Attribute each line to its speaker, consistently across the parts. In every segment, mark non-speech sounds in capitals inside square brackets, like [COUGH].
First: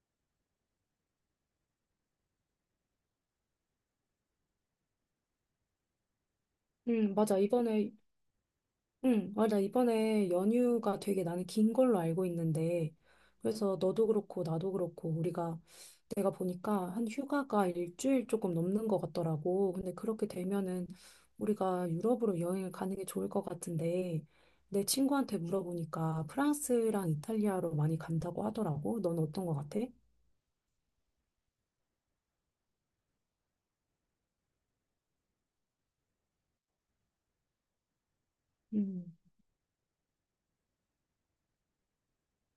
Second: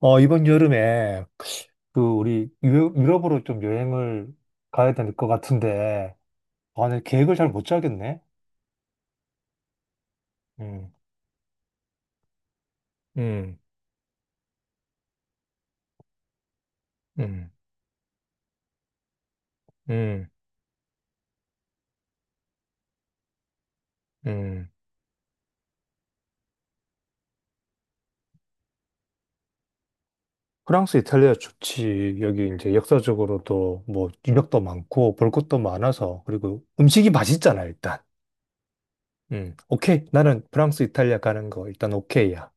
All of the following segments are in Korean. Speaker 1: 이번 여름에 그 우리 유럽으로 좀 여행을 가야 될 것 같은데, 아, 내
Speaker 2: 응,
Speaker 1: 계획을
Speaker 2: 맞아.
Speaker 1: 잘 못 짜겠네.
Speaker 2: 응, 맞아. 이번에
Speaker 1: 음,
Speaker 2: 연휴가 되게 나는 긴 걸로 알고 있는데,
Speaker 1: 음,
Speaker 2: 그래서 너도 그렇고, 나도 그렇고, 내가 보니까 한
Speaker 1: 음,
Speaker 2: 휴가가 일주일 조금 넘는 것 같더라고. 근데 그렇게
Speaker 1: 음,
Speaker 2: 되면은 우리가 유럽으로 여행을 가는 게 좋을 것 같은데,
Speaker 1: 음.
Speaker 2: 내 친구한테 물어보니까 프랑스랑 이탈리아로 많이 간다고 하더라고. 넌 어떤 것 같아?
Speaker 1: 프랑스, 이탈리아 좋지. 여기 이제 역사적으로도 뭐 유적도 많고 볼 것도 많아서 그리고 음식이 맛있잖아, 일단.
Speaker 2: 음.
Speaker 1: 오케이. 나는 프랑스, 이탈리아 가는 거 일단 오케이야.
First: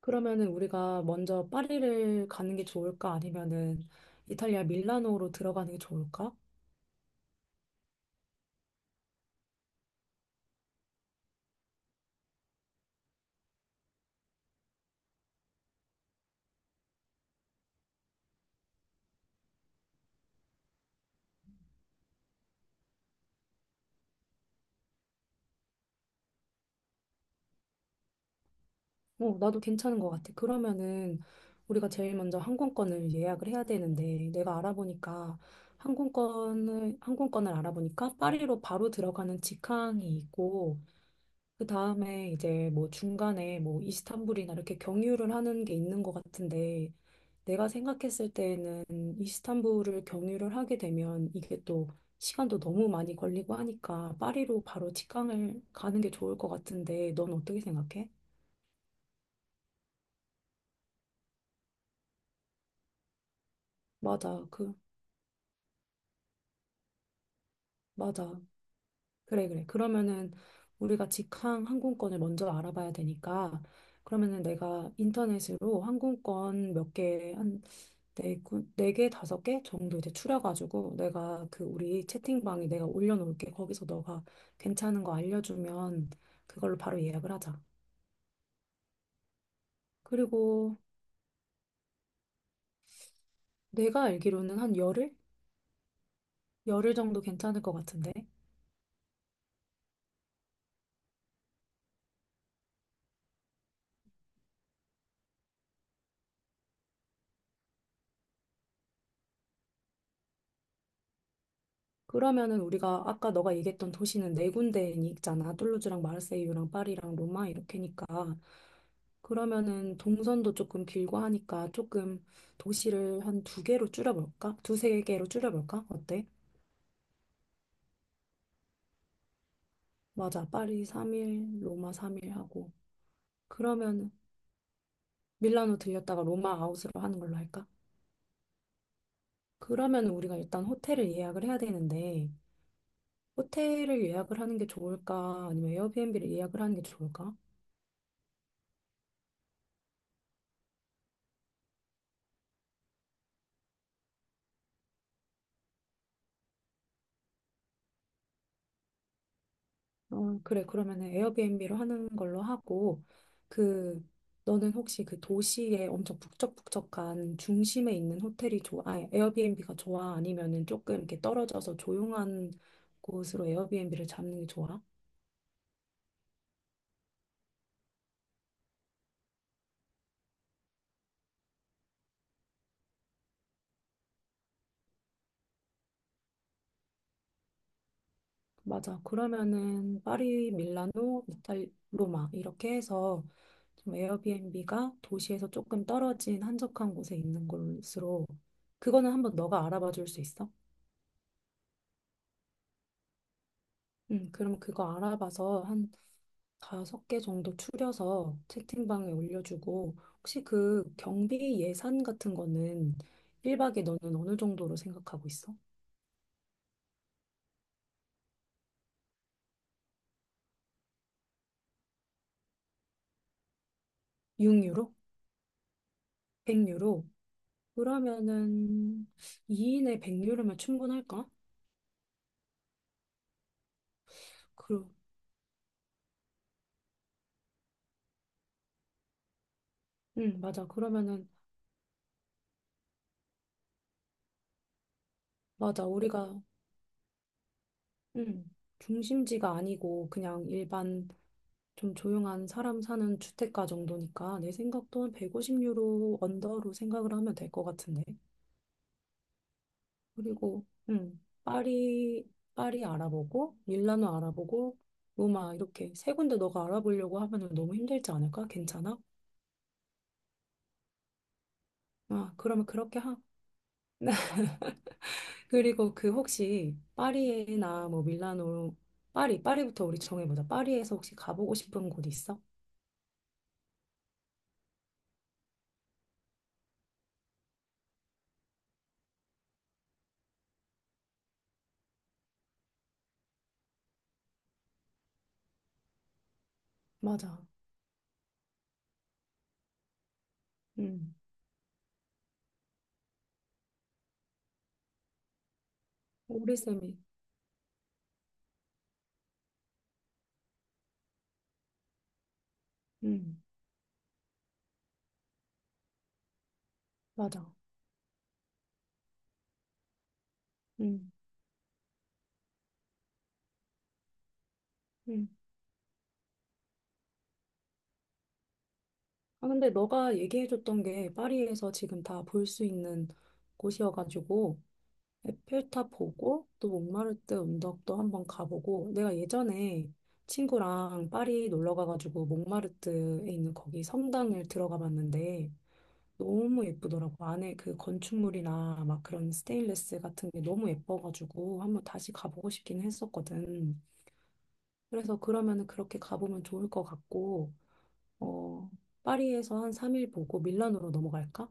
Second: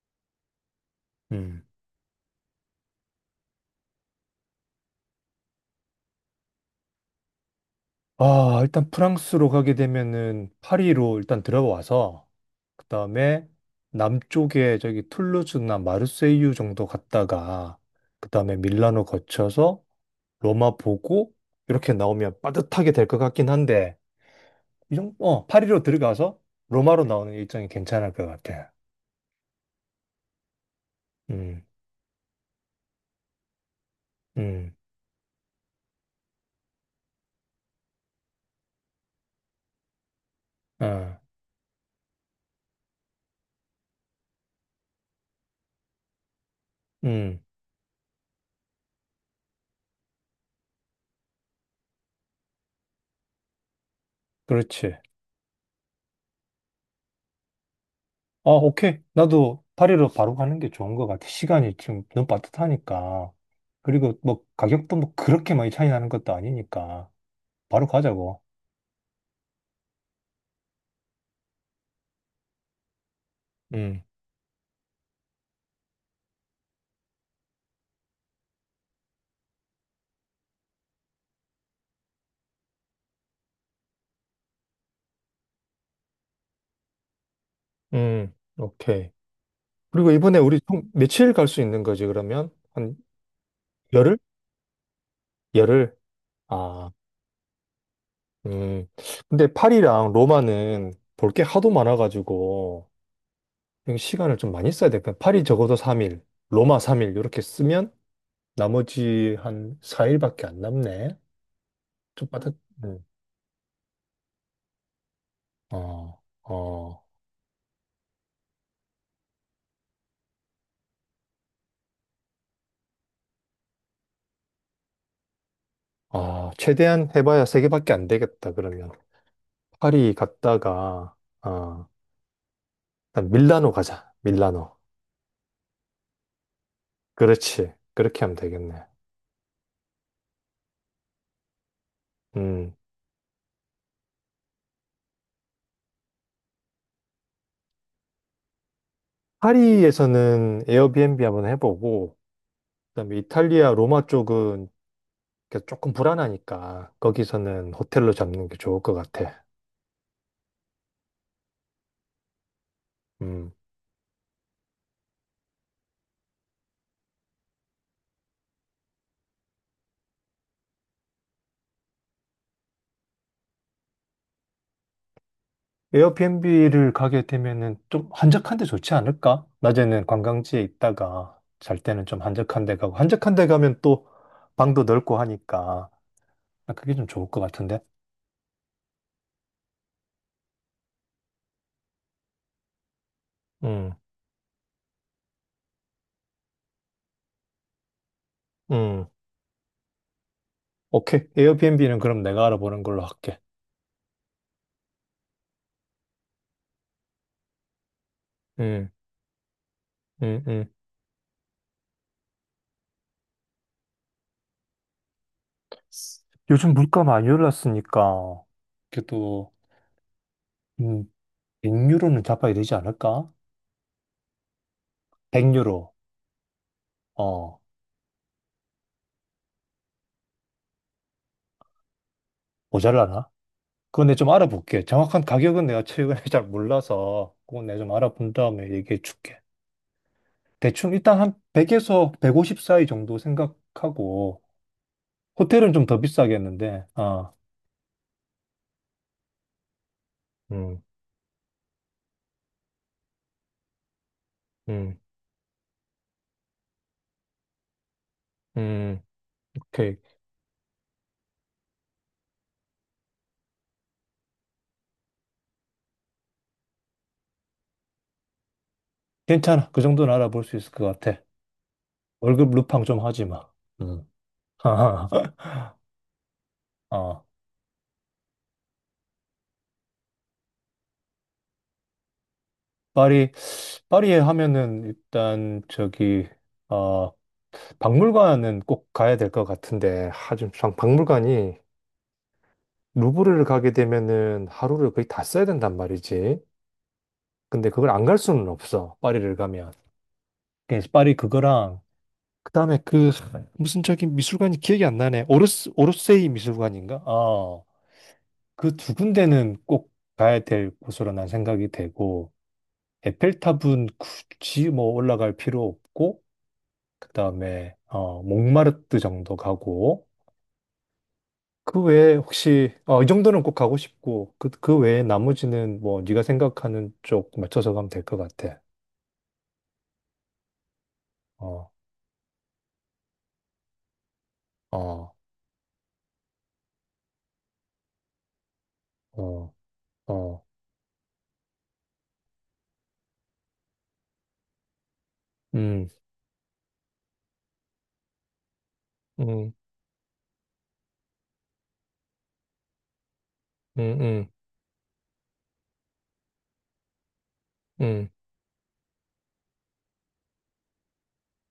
Speaker 2: 그러면은 우리가 먼저
Speaker 1: 음.
Speaker 2: 파리를 가는 게 좋을까? 아니면은 이탈리아 밀라노로 들어가는 게 좋을까?
Speaker 1: 아, 일단 프랑스로 가게 되면은 파리로 일단 들어와서 그다음에 남쪽에 저기 툴루즈나 마르세유 정도 갔다가 그다음에 밀라노 거쳐서 로마 보고 이렇게 나오면 빠듯하게 될 것 같긴 한데 이 정도 파리로 들어가서 로마로 나오는 일정이 괜찮을 것 같아.
Speaker 2: 어, 나도 괜찮은 것 같아. 그러면은
Speaker 1: 음.
Speaker 2: 우리가 제일 먼저 항공권을 예약을 해야 되는데 내가
Speaker 1: 음.
Speaker 2: 알아보니까 항공권을 알아보니까 파리로 바로 들어가는 직항이 있고
Speaker 1: 아.
Speaker 2: 그 다음에 이제 뭐 중간에 뭐 이스탄불이나 이렇게 경유를 하는 게 있는 것 같은데
Speaker 1: 음.
Speaker 2: 내가 생각했을 때는 이스탄불을 경유를 하게 되면 이게 또 시간도 너무 많이 걸리고 하니까 파리로 바로
Speaker 1: 그렇지.
Speaker 2: 직항을 가는 게 좋을 것 같은데 넌 어떻게 생각해?
Speaker 1: 아, 오케이. 나도 파리로 바로 가는 게 좋은 것 같아. 시간이 지금 너무 빠듯하니까. 그리고 뭐
Speaker 2: 맞아.
Speaker 1: 가격도 뭐 그렇게 많이 차이 나는 것도 아니니까. 바로
Speaker 2: 맞아.
Speaker 1: 가자고.
Speaker 2: 그래, 그래. 그러면은 우리가 직항 항공권을 먼저 알아봐야 되니까
Speaker 1: 음,
Speaker 2: 그러면은 내가 인터넷으로 항공권 몇 개, 한 네 개, 다섯 개 정도 이제 추려가지고 내가 그 우리 채팅방에 내가 올려놓을게. 거기서 너가 괜찮은 거 알려주면 그걸로 바로 예약을 하자.
Speaker 1: 오케이. 그리고 이번에 우리
Speaker 2: 그리고
Speaker 1: 총 며칠 갈 수 있는 거지, 그러면? 한
Speaker 2: 내가
Speaker 1: 열흘?
Speaker 2: 알기로는 한 열흘?
Speaker 1: 열흘? 아,
Speaker 2: 열흘 정도 괜찮을 것 같은데.
Speaker 1: 음. 근데 파리랑 로마는 볼게 하도 많아가지고, 이거 시간을 좀 많이 써야 돼. 그냥 파리 적어도 3일, 로마 3일, 이렇게 쓰면 나머지 한 4일밖에 안 남네. 좀 빠듯,
Speaker 2: 그러면은 우리가 아까 너가 얘기했던 도시는 네 군데 있잖아. 툴루즈랑
Speaker 1: 어,
Speaker 2: 마르세유랑
Speaker 1: 어,
Speaker 2: 파리랑 로마 이렇게니까. 그러면은 동선도 조금 길고 하니까 조금 도시를 한 두 개로 줄여볼까? 두 세 개로 줄여볼까? 어때?
Speaker 1: 아, 최대한 해봐야 세 개밖에 안 되겠다, 그러면. 파리
Speaker 2: 맞아. 파리
Speaker 1: 갔다가,
Speaker 2: 3일,
Speaker 1: 아,
Speaker 2: 로마 3일 하고.
Speaker 1: 일단 밀라노
Speaker 2: 그러면
Speaker 1: 가자, 밀라노.
Speaker 2: 밀라노 들렸다가 로마 아웃으로 하는 걸로 할까?
Speaker 1: 그렇지. 그렇게 하면 되겠네.
Speaker 2: 그러면 우리가 일단 호텔을 예약을 해야 되는데,
Speaker 1: 음.
Speaker 2: 호텔을 예약을 하는 게 좋을까? 아니면 에어비앤비를 예약을 하는 게 좋을까?
Speaker 1: 파리에서는 에어비앤비 한번 해보고, 그다음에 이탈리아 로마 쪽은 이렇게 조금 불안하니까, 거기서는 호텔로 잡는 게 좋을 것 같아.
Speaker 2: 어, 그래. 그러면은 에어비앤비로 하는 걸로 하고,
Speaker 1: 음.
Speaker 2: 그, 너는 혹시 그 도시에 엄청 북적북적한 중심에 있는 호텔이 좋아, 아니, 에어비앤비가 좋아? 아니면은 조금 이렇게 떨어져서 조용한 곳으로 에어비앤비를 잡는 게 좋아?
Speaker 1: 에어비앤비를 가게 되면은 좀 한적한 데 좋지 않을까? 낮에는 관광지에 있다가 잘 때는 좀 한적한 데 가고 한적한 데 가면 또 방도 넓고 하니까 아, 그게 좀 좋을 것 같은데.
Speaker 2: 맞아. 그러면은 파리, 밀라노, 로마 이렇게 해서
Speaker 1: 음,
Speaker 2: 좀 에어비앤비가 도시에서 조금 떨어진 한적한 곳에 있는 곳으로
Speaker 1: 음,
Speaker 2: 그거는 한번 너가 알아봐 줄 수 있어?
Speaker 1: 오케이. 에어비앤비는 그럼 내가 알아보는 걸로 할게.
Speaker 2: 그럼 그거 알아봐서 한 다섯 개 정도 추려서
Speaker 1: 음,
Speaker 2: 채팅방에 올려주고,
Speaker 1: 음,
Speaker 2: 혹시
Speaker 1: 음.
Speaker 2: 그 경비 예산 같은 거는 1박에 너는 어느 정도로 생각하고 있어?
Speaker 1: 요즘 물가 많이 올랐으니까 그래도 음, 100유로는 잡아야 되지 않을까?
Speaker 2: 6유로?
Speaker 1: 100유로.
Speaker 2: 100유로?
Speaker 1: 어,
Speaker 2: 그러면은 2인에 100유로면 충분할까?
Speaker 1: 모자라나? 그건 내가 좀 알아볼게.
Speaker 2: 그,
Speaker 1: 정확한 가격은 내가 최근에 [LAUGHS] 잘 몰라서 그건 내가 좀 알아본 다음에 얘기해 줄게.
Speaker 2: 응, 맞아.
Speaker 1: 대충 일단
Speaker 2: 그러면은,
Speaker 1: 한 100에서 150 사이 정도 생각하고 호텔은
Speaker 2: 맞아.
Speaker 1: 좀 더 비싸겠는데 아,
Speaker 2: 응, 중심지가 아니고 그냥
Speaker 1: 음,
Speaker 2: 일반 좀 조용한 사람 사는 주택가 정도니까 내
Speaker 1: 음,
Speaker 2: 생각도 한 150유로 언더로 생각을 하면 될 것 같은데.
Speaker 1: 음, 오케이.
Speaker 2: 그리고 파리 알아보고 밀라노 알아보고 로마 이렇게 세 군데 너가 알아보려고 하면 너무 힘들지 않을까? 괜찮아?
Speaker 1: 괜찮아. 그 정도는 알아볼 수 있을 것 같아.
Speaker 2: 아,
Speaker 1: 월급
Speaker 2: 그러면
Speaker 1: 루팡
Speaker 2: 그렇게
Speaker 1: 좀
Speaker 2: 하.
Speaker 1: 하지 마. 음. [LAUGHS]
Speaker 2: 그리고 혹시
Speaker 1: 어,
Speaker 2: 파리에나 뭐 밀라노 파리부터 우리 정해보자. 파리에서 혹시 가보고 싶은 곳 있어?
Speaker 1: 파리, 파리에 하면은 일단 저기 어, 박물관은 꼭 가야 될 것 같은데, 하, 좀, 참 박물관이 루브르를 가게 되면은 하루를 거의 다 써야 된단 말이지.
Speaker 2: 맞아.
Speaker 1: 근데 그걸 안 갈 수는 없어. 파리를 가면. 그래서 파리
Speaker 2: 음.
Speaker 1: 그거랑 그다음에 그 무슨 저기 미술관이 기억이 안 나네. 오르스 오르세이
Speaker 2: 우리 쌤이.
Speaker 1: 미술관인가? 어. 그 두 군데는 꼭 가야 될 곳으로 난 생각이 되고
Speaker 2: 음.
Speaker 1: 에펠탑은 굳이 뭐 올라갈 필요 없고
Speaker 2: 맞아.
Speaker 1: 그다음에 몽마르트 정도 가고
Speaker 2: 음.
Speaker 1: 그 외에 혹시 이 정도는 꼭 가고 싶고 그 외에
Speaker 2: 음.
Speaker 1: 나머지는 뭐 네가 생각하는 쪽 맞춰서 가면 될 것 같아.
Speaker 2: 아, 근데 너가 얘기해줬던 게
Speaker 1: 어,
Speaker 2: 파리에서 지금 다 볼 수 있는 곳이어가지고
Speaker 1: 어,
Speaker 2: 에펠탑 보고 또 몽마르트 언덕도 한번 가보고 내가
Speaker 1: 어,
Speaker 2: 예전에
Speaker 1: 어.
Speaker 2: 친구랑 파리 놀러 가가지고 몽마르트에 있는 거기 성당을 들어가 봤는데
Speaker 1: 음,
Speaker 2: 너무 예쁘더라고. 안에 그 건축물이나 막 그런
Speaker 1: 음,
Speaker 2: 스테인레스 같은 게 너무 예뻐가지고 한번 다시 가보고 싶긴 했었거든.
Speaker 1: 음, 음,
Speaker 2: 그래서 그러면은 그렇게 가보면 좋을 것 같고
Speaker 1: 음.
Speaker 2: 어, 파리에서 한 3일 보고 밀라노로 넘어갈까?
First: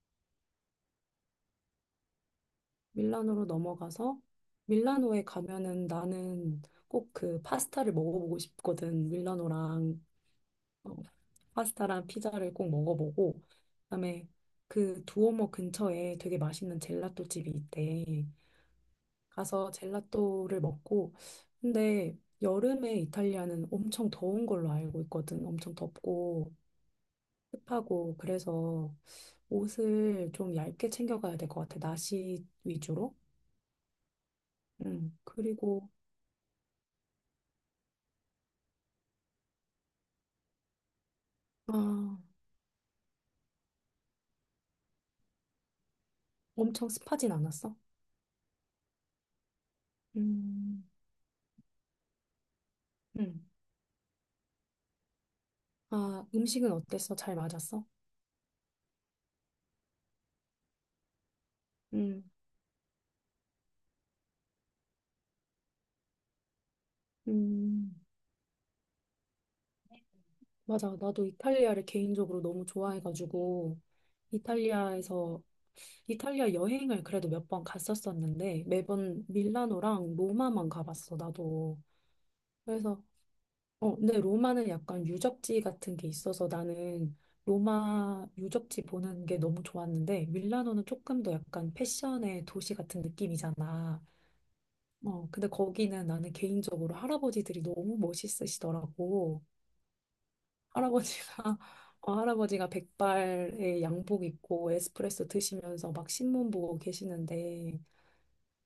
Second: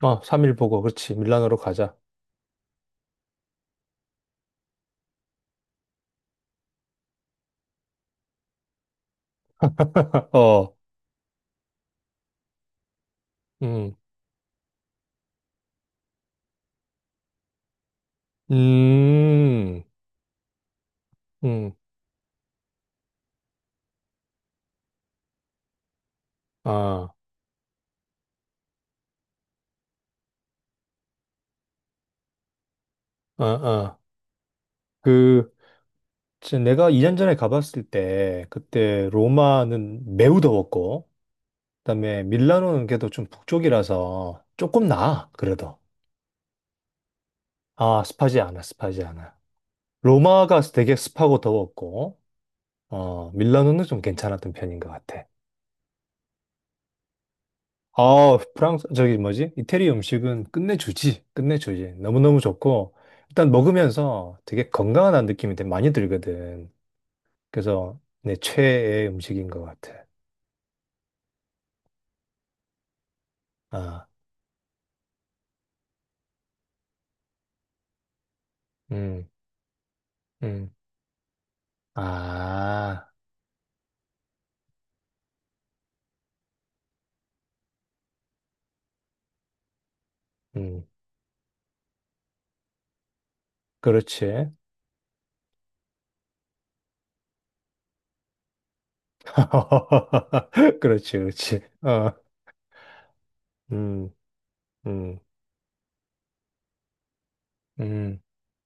Speaker 1: 아, 3일 보고 그렇지. 밀라노로 가자.
Speaker 2: 밀라노로 넘어가서 밀라노에 가면은 나는 꼭 그 파스타를 먹어보고 싶거든.
Speaker 1: 어,
Speaker 2: 어, 파스타랑 피자를 꼭 먹어보고
Speaker 1: 음,
Speaker 2: 그다음에 그 두오모 근처에 되게 맛있는 젤라또 집이 있대. 가서
Speaker 1: 음,
Speaker 2: 젤라또를 먹고
Speaker 1: 음,
Speaker 2: 근데 여름에 이탈리아는 엄청 더운 걸로 알고 있거든. 엄청 덥고
Speaker 1: 아,
Speaker 2: 습하고 그래서 옷을 좀 얇게 챙겨가야 될 것 같아. 나시 위주로.
Speaker 1: 아, 아.
Speaker 2: 음.
Speaker 1: 그,
Speaker 2: 그리고
Speaker 1: 진짜 내가 2년 전에 가봤을 때, 그때 로마는 매우 더웠고,
Speaker 2: 아,
Speaker 1: 그다음에 밀라노는 그래도 좀 북쪽이라서 조금 나아, 그래도.
Speaker 2: 엄청 습하진 않았어.
Speaker 1: 아, 습하지 않아, 습하지 않아. 로마가
Speaker 2: 음.
Speaker 1: 되게 습하고 더웠고, 어,
Speaker 2: 음.
Speaker 1: 밀라노는 좀 괜찮았던 편인 것 같아.
Speaker 2: 아, 음식은 어땠어? 잘 맞았어?
Speaker 1: 아, 프랑스, 저기 뭐지? 이태리 음식은 끝내주지, 끝내주지.
Speaker 2: 음.
Speaker 1: 너무너무 좋고, 일단 먹으면서 되게 건강한 느낌이 되게 많이 들거든.
Speaker 2: 음.
Speaker 1: 그래서 내 최애 음식인 것 같아.
Speaker 2: 맞아. 나도 이탈리아를 개인적으로 너무 좋아해가지고
Speaker 1: 아,
Speaker 2: 이탈리아에서 이탈리아 여행을 그래도 몇 번 갔었었는데 매번
Speaker 1: 음,
Speaker 2: 밀라노랑 로마만
Speaker 1: 음,
Speaker 2: 가봤어. 나도. 그래서
Speaker 1: 아,
Speaker 2: 근데 로마는 약간 유적지 같은 게 있어서 나는 로마 유적지 보는 게 너무 좋았는데 밀라노는
Speaker 1: 음,
Speaker 2: 조금 더 약간 패션의 도시 같은 느낌이잖아.
Speaker 1: 그렇지.
Speaker 2: 어, 근데 거기는 나는 개인적으로 할아버지들이 너무 멋있으시더라고.
Speaker 1: [LAUGHS] 그렇지,
Speaker 2: 할아버지가
Speaker 1: 그렇지.
Speaker 2: [LAUGHS]
Speaker 1: 어,
Speaker 2: 할아버지가 백발에
Speaker 1: 음,
Speaker 2: 양복 입고
Speaker 1: 음,
Speaker 2: 에스프레소 드시면서 막 신문 보고 계시는데
Speaker 1: 음,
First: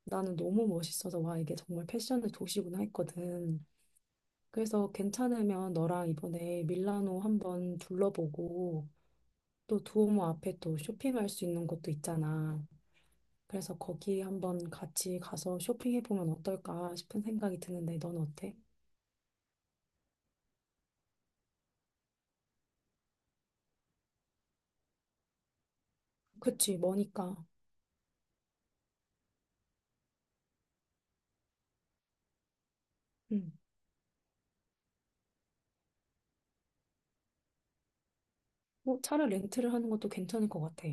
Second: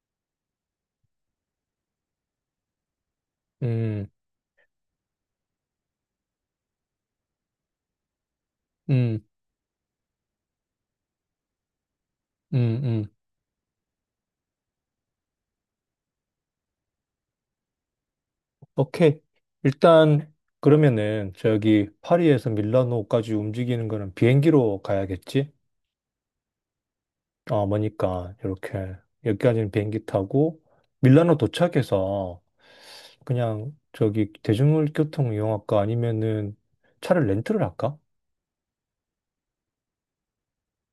Speaker 2: 나는 너무 멋있어서 와 이게 정말 패션의 도시구나 했거든.
Speaker 1: 음.
Speaker 2: 그래서 괜찮으면 너랑 이번에 밀라노 한번 둘러보고
Speaker 1: 음.
Speaker 2: 또 두오모 앞에 또 쇼핑할 수 있는 곳도 있잖아.
Speaker 1: 음, 음.
Speaker 2: 그래서 거기 한번 같이 가서 쇼핑해보면 어떨까 싶은 생각이 드는데 넌 어때?
Speaker 1: 오케이. 일단, 그러면은, 저기, 파리에서 밀라노까지 움직이는 거는 비행기로 가야겠지?
Speaker 2: 그치, 머니까.
Speaker 1: 어, 뭐니까, 이렇게, 여기까지는 비행기 타고, 밀라노 도착해서,
Speaker 2: 응.
Speaker 1: 그냥, 저기, 대중교통 이용할까? 아니면은, 차를 렌트를 할까?
Speaker 2: 뭐 차를 렌트를 하는 것도 괜찮을 것 같아.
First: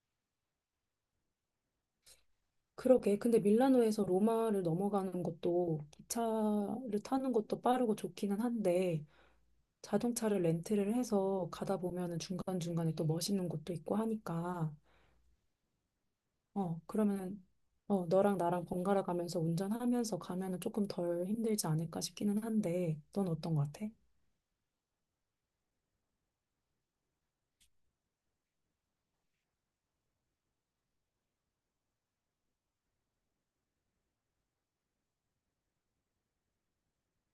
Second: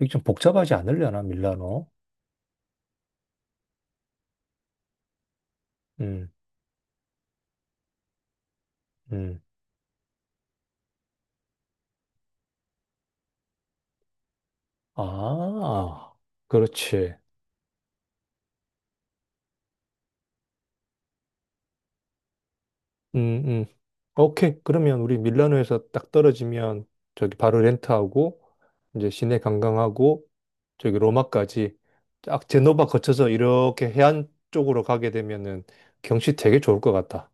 Speaker 1: 이게 좀 복잡하지 않으려나, 밀라노?
Speaker 2: 그러게. 근데 밀라노에서 로마를 넘어가는 것도
Speaker 1: 음,
Speaker 2: 기차를 타는 것도 빠르고 좋기는 한데
Speaker 1: 음.
Speaker 2: 자동차를 렌트를 해서 가다 보면은 중간중간에 또 멋있는 곳도 있고 하니까
Speaker 1: 아, 그렇지.
Speaker 2: 그러면 너랑 나랑 번갈아 가면서 운전하면서 가면은 조금 덜 힘들지 않을까 싶기는 한데, 넌
Speaker 1: 음,
Speaker 2: 어떤
Speaker 1: 음.
Speaker 2: 것 같아?
Speaker 1: 오케이. 그러면 우리 밀라노에서 딱 떨어지면 저기 바로 렌트하고 이제 시내 관광하고 저기 로마까지 딱 제노바 거쳐서 이렇게 해안 쪽으로 가게 되면은 경치 되게 좋을 것 같다.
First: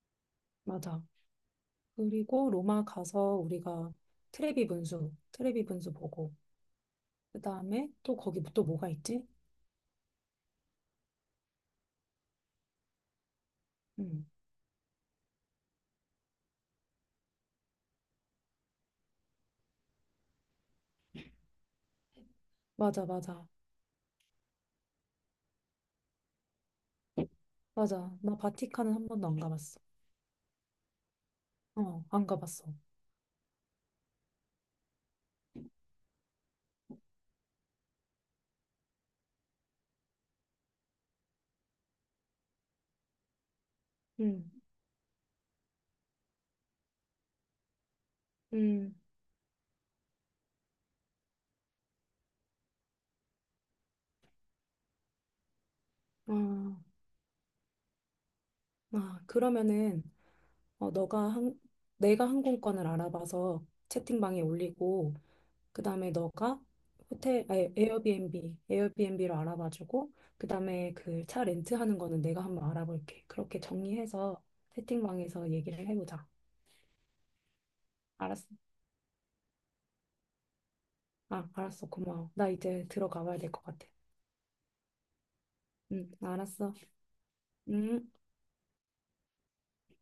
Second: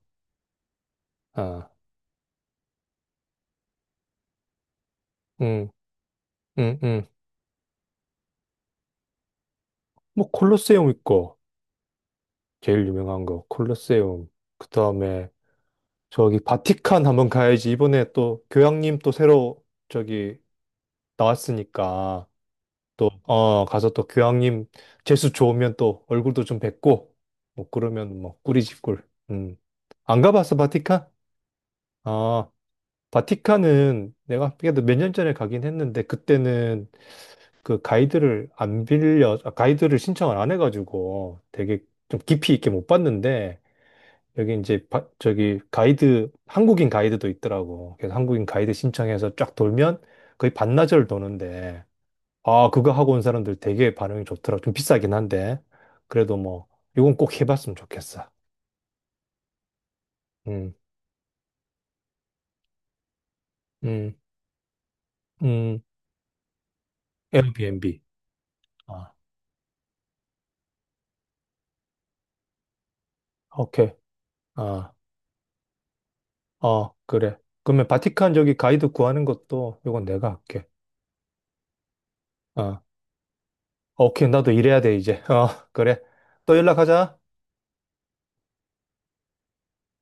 Speaker 2: 맞아.
Speaker 1: 아,
Speaker 2: 그리고 로마 가서 우리가 트레비 분수, 트레비
Speaker 1: 음,
Speaker 2: 분수 보고,
Speaker 1: 음, 음.
Speaker 2: 그 다음에 또 거기 또 뭐가 있지?
Speaker 1: 뭐 콜로세움 있고 제일 유명한 거
Speaker 2: 음,
Speaker 1: 콜로세움. 그 다음에 저기 바티칸 한번 가야지. 이번에 또 교황님 또 새로 저기 나왔으니까.
Speaker 2: 맞아,
Speaker 1: 또,
Speaker 2: 맞아,
Speaker 1: 가서 또 교황님 재수 좋으면 또 얼굴도 좀 뵙고, 뭐,
Speaker 2: 맞아.
Speaker 1: 그러면
Speaker 2: 나
Speaker 1: 뭐, 꿀이지,
Speaker 2: 바티칸은 한
Speaker 1: 꿀.
Speaker 2: 번도 안
Speaker 1: 음.
Speaker 2: 가봤어.
Speaker 1: 안 가봤어, 바티칸?
Speaker 2: 어, 안
Speaker 1: 아,
Speaker 2: 가봤어.
Speaker 1: 바티칸은 내가 그래도 몇 년 전에 가긴 했는데, 그때는 그 가이드를 안 빌려, 아, 가이드를 신청을 안 해가지고 되게 좀 깊이 있게 못 봤는데,
Speaker 2: 음,
Speaker 1: 여기 이제, 저기 가이드, 한국인 가이드도 있더라고. 그래서 한국인 가이드
Speaker 2: 음,
Speaker 1: 신청해서 쫙 돌면 거의 반나절 도는데, 아, 그거 하고 온 사람들 되게 반응이 좋더라. 좀 비싸긴 한데.
Speaker 2: 아,
Speaker 1: 그래도 뭐, 이건 꼭 해봤으면 좋겠어.
Speaker 2: 그러면은
Speaker 1: 음,
Speaker 2: 어, 너가 한, 내가 항공권을 알아봐서
Speaker 1: 음,
Speaker 2: 채팅방에 올리고.
Speaker 1: 음,
Speaker 2: 그다음에 너가 호텔 아니,
Speaker 1: 에어비앤비.
Speaker 2: 에어비앤비
Speaker 1: 아,
Speaker 2: 에어비앤비로 알아봐주고 그다음에 그 차 렌트하는 거는 내가 한번 알아볼게. 그렇게
Speaker 1: 오케이.
Speaker 2: 정리해서
Speaker 1: 아,
Speaker 2: 채팅방에서 얘기를 해보자.
Speaker 1: 어, 그래. 그러면 바티칸
Speaker 2: 알았어.
Speaker 1: 저기 가이드 구하는 것도 이건 내가 할게.
Speaker 2: 아, 알았어. 고마워. 나
Speaker 1: 아,
Speaker 2: 이제 들어가봐야 될 것 같아.
Speaker 1: 오케이. 나도 일해야 돼, 이제. 어, 그래.
Speaker 2: 응,
Speaker 1: 또
Speaker 2: 알았어.
Speaker 1: 연락하자.
Speaker 2: 응.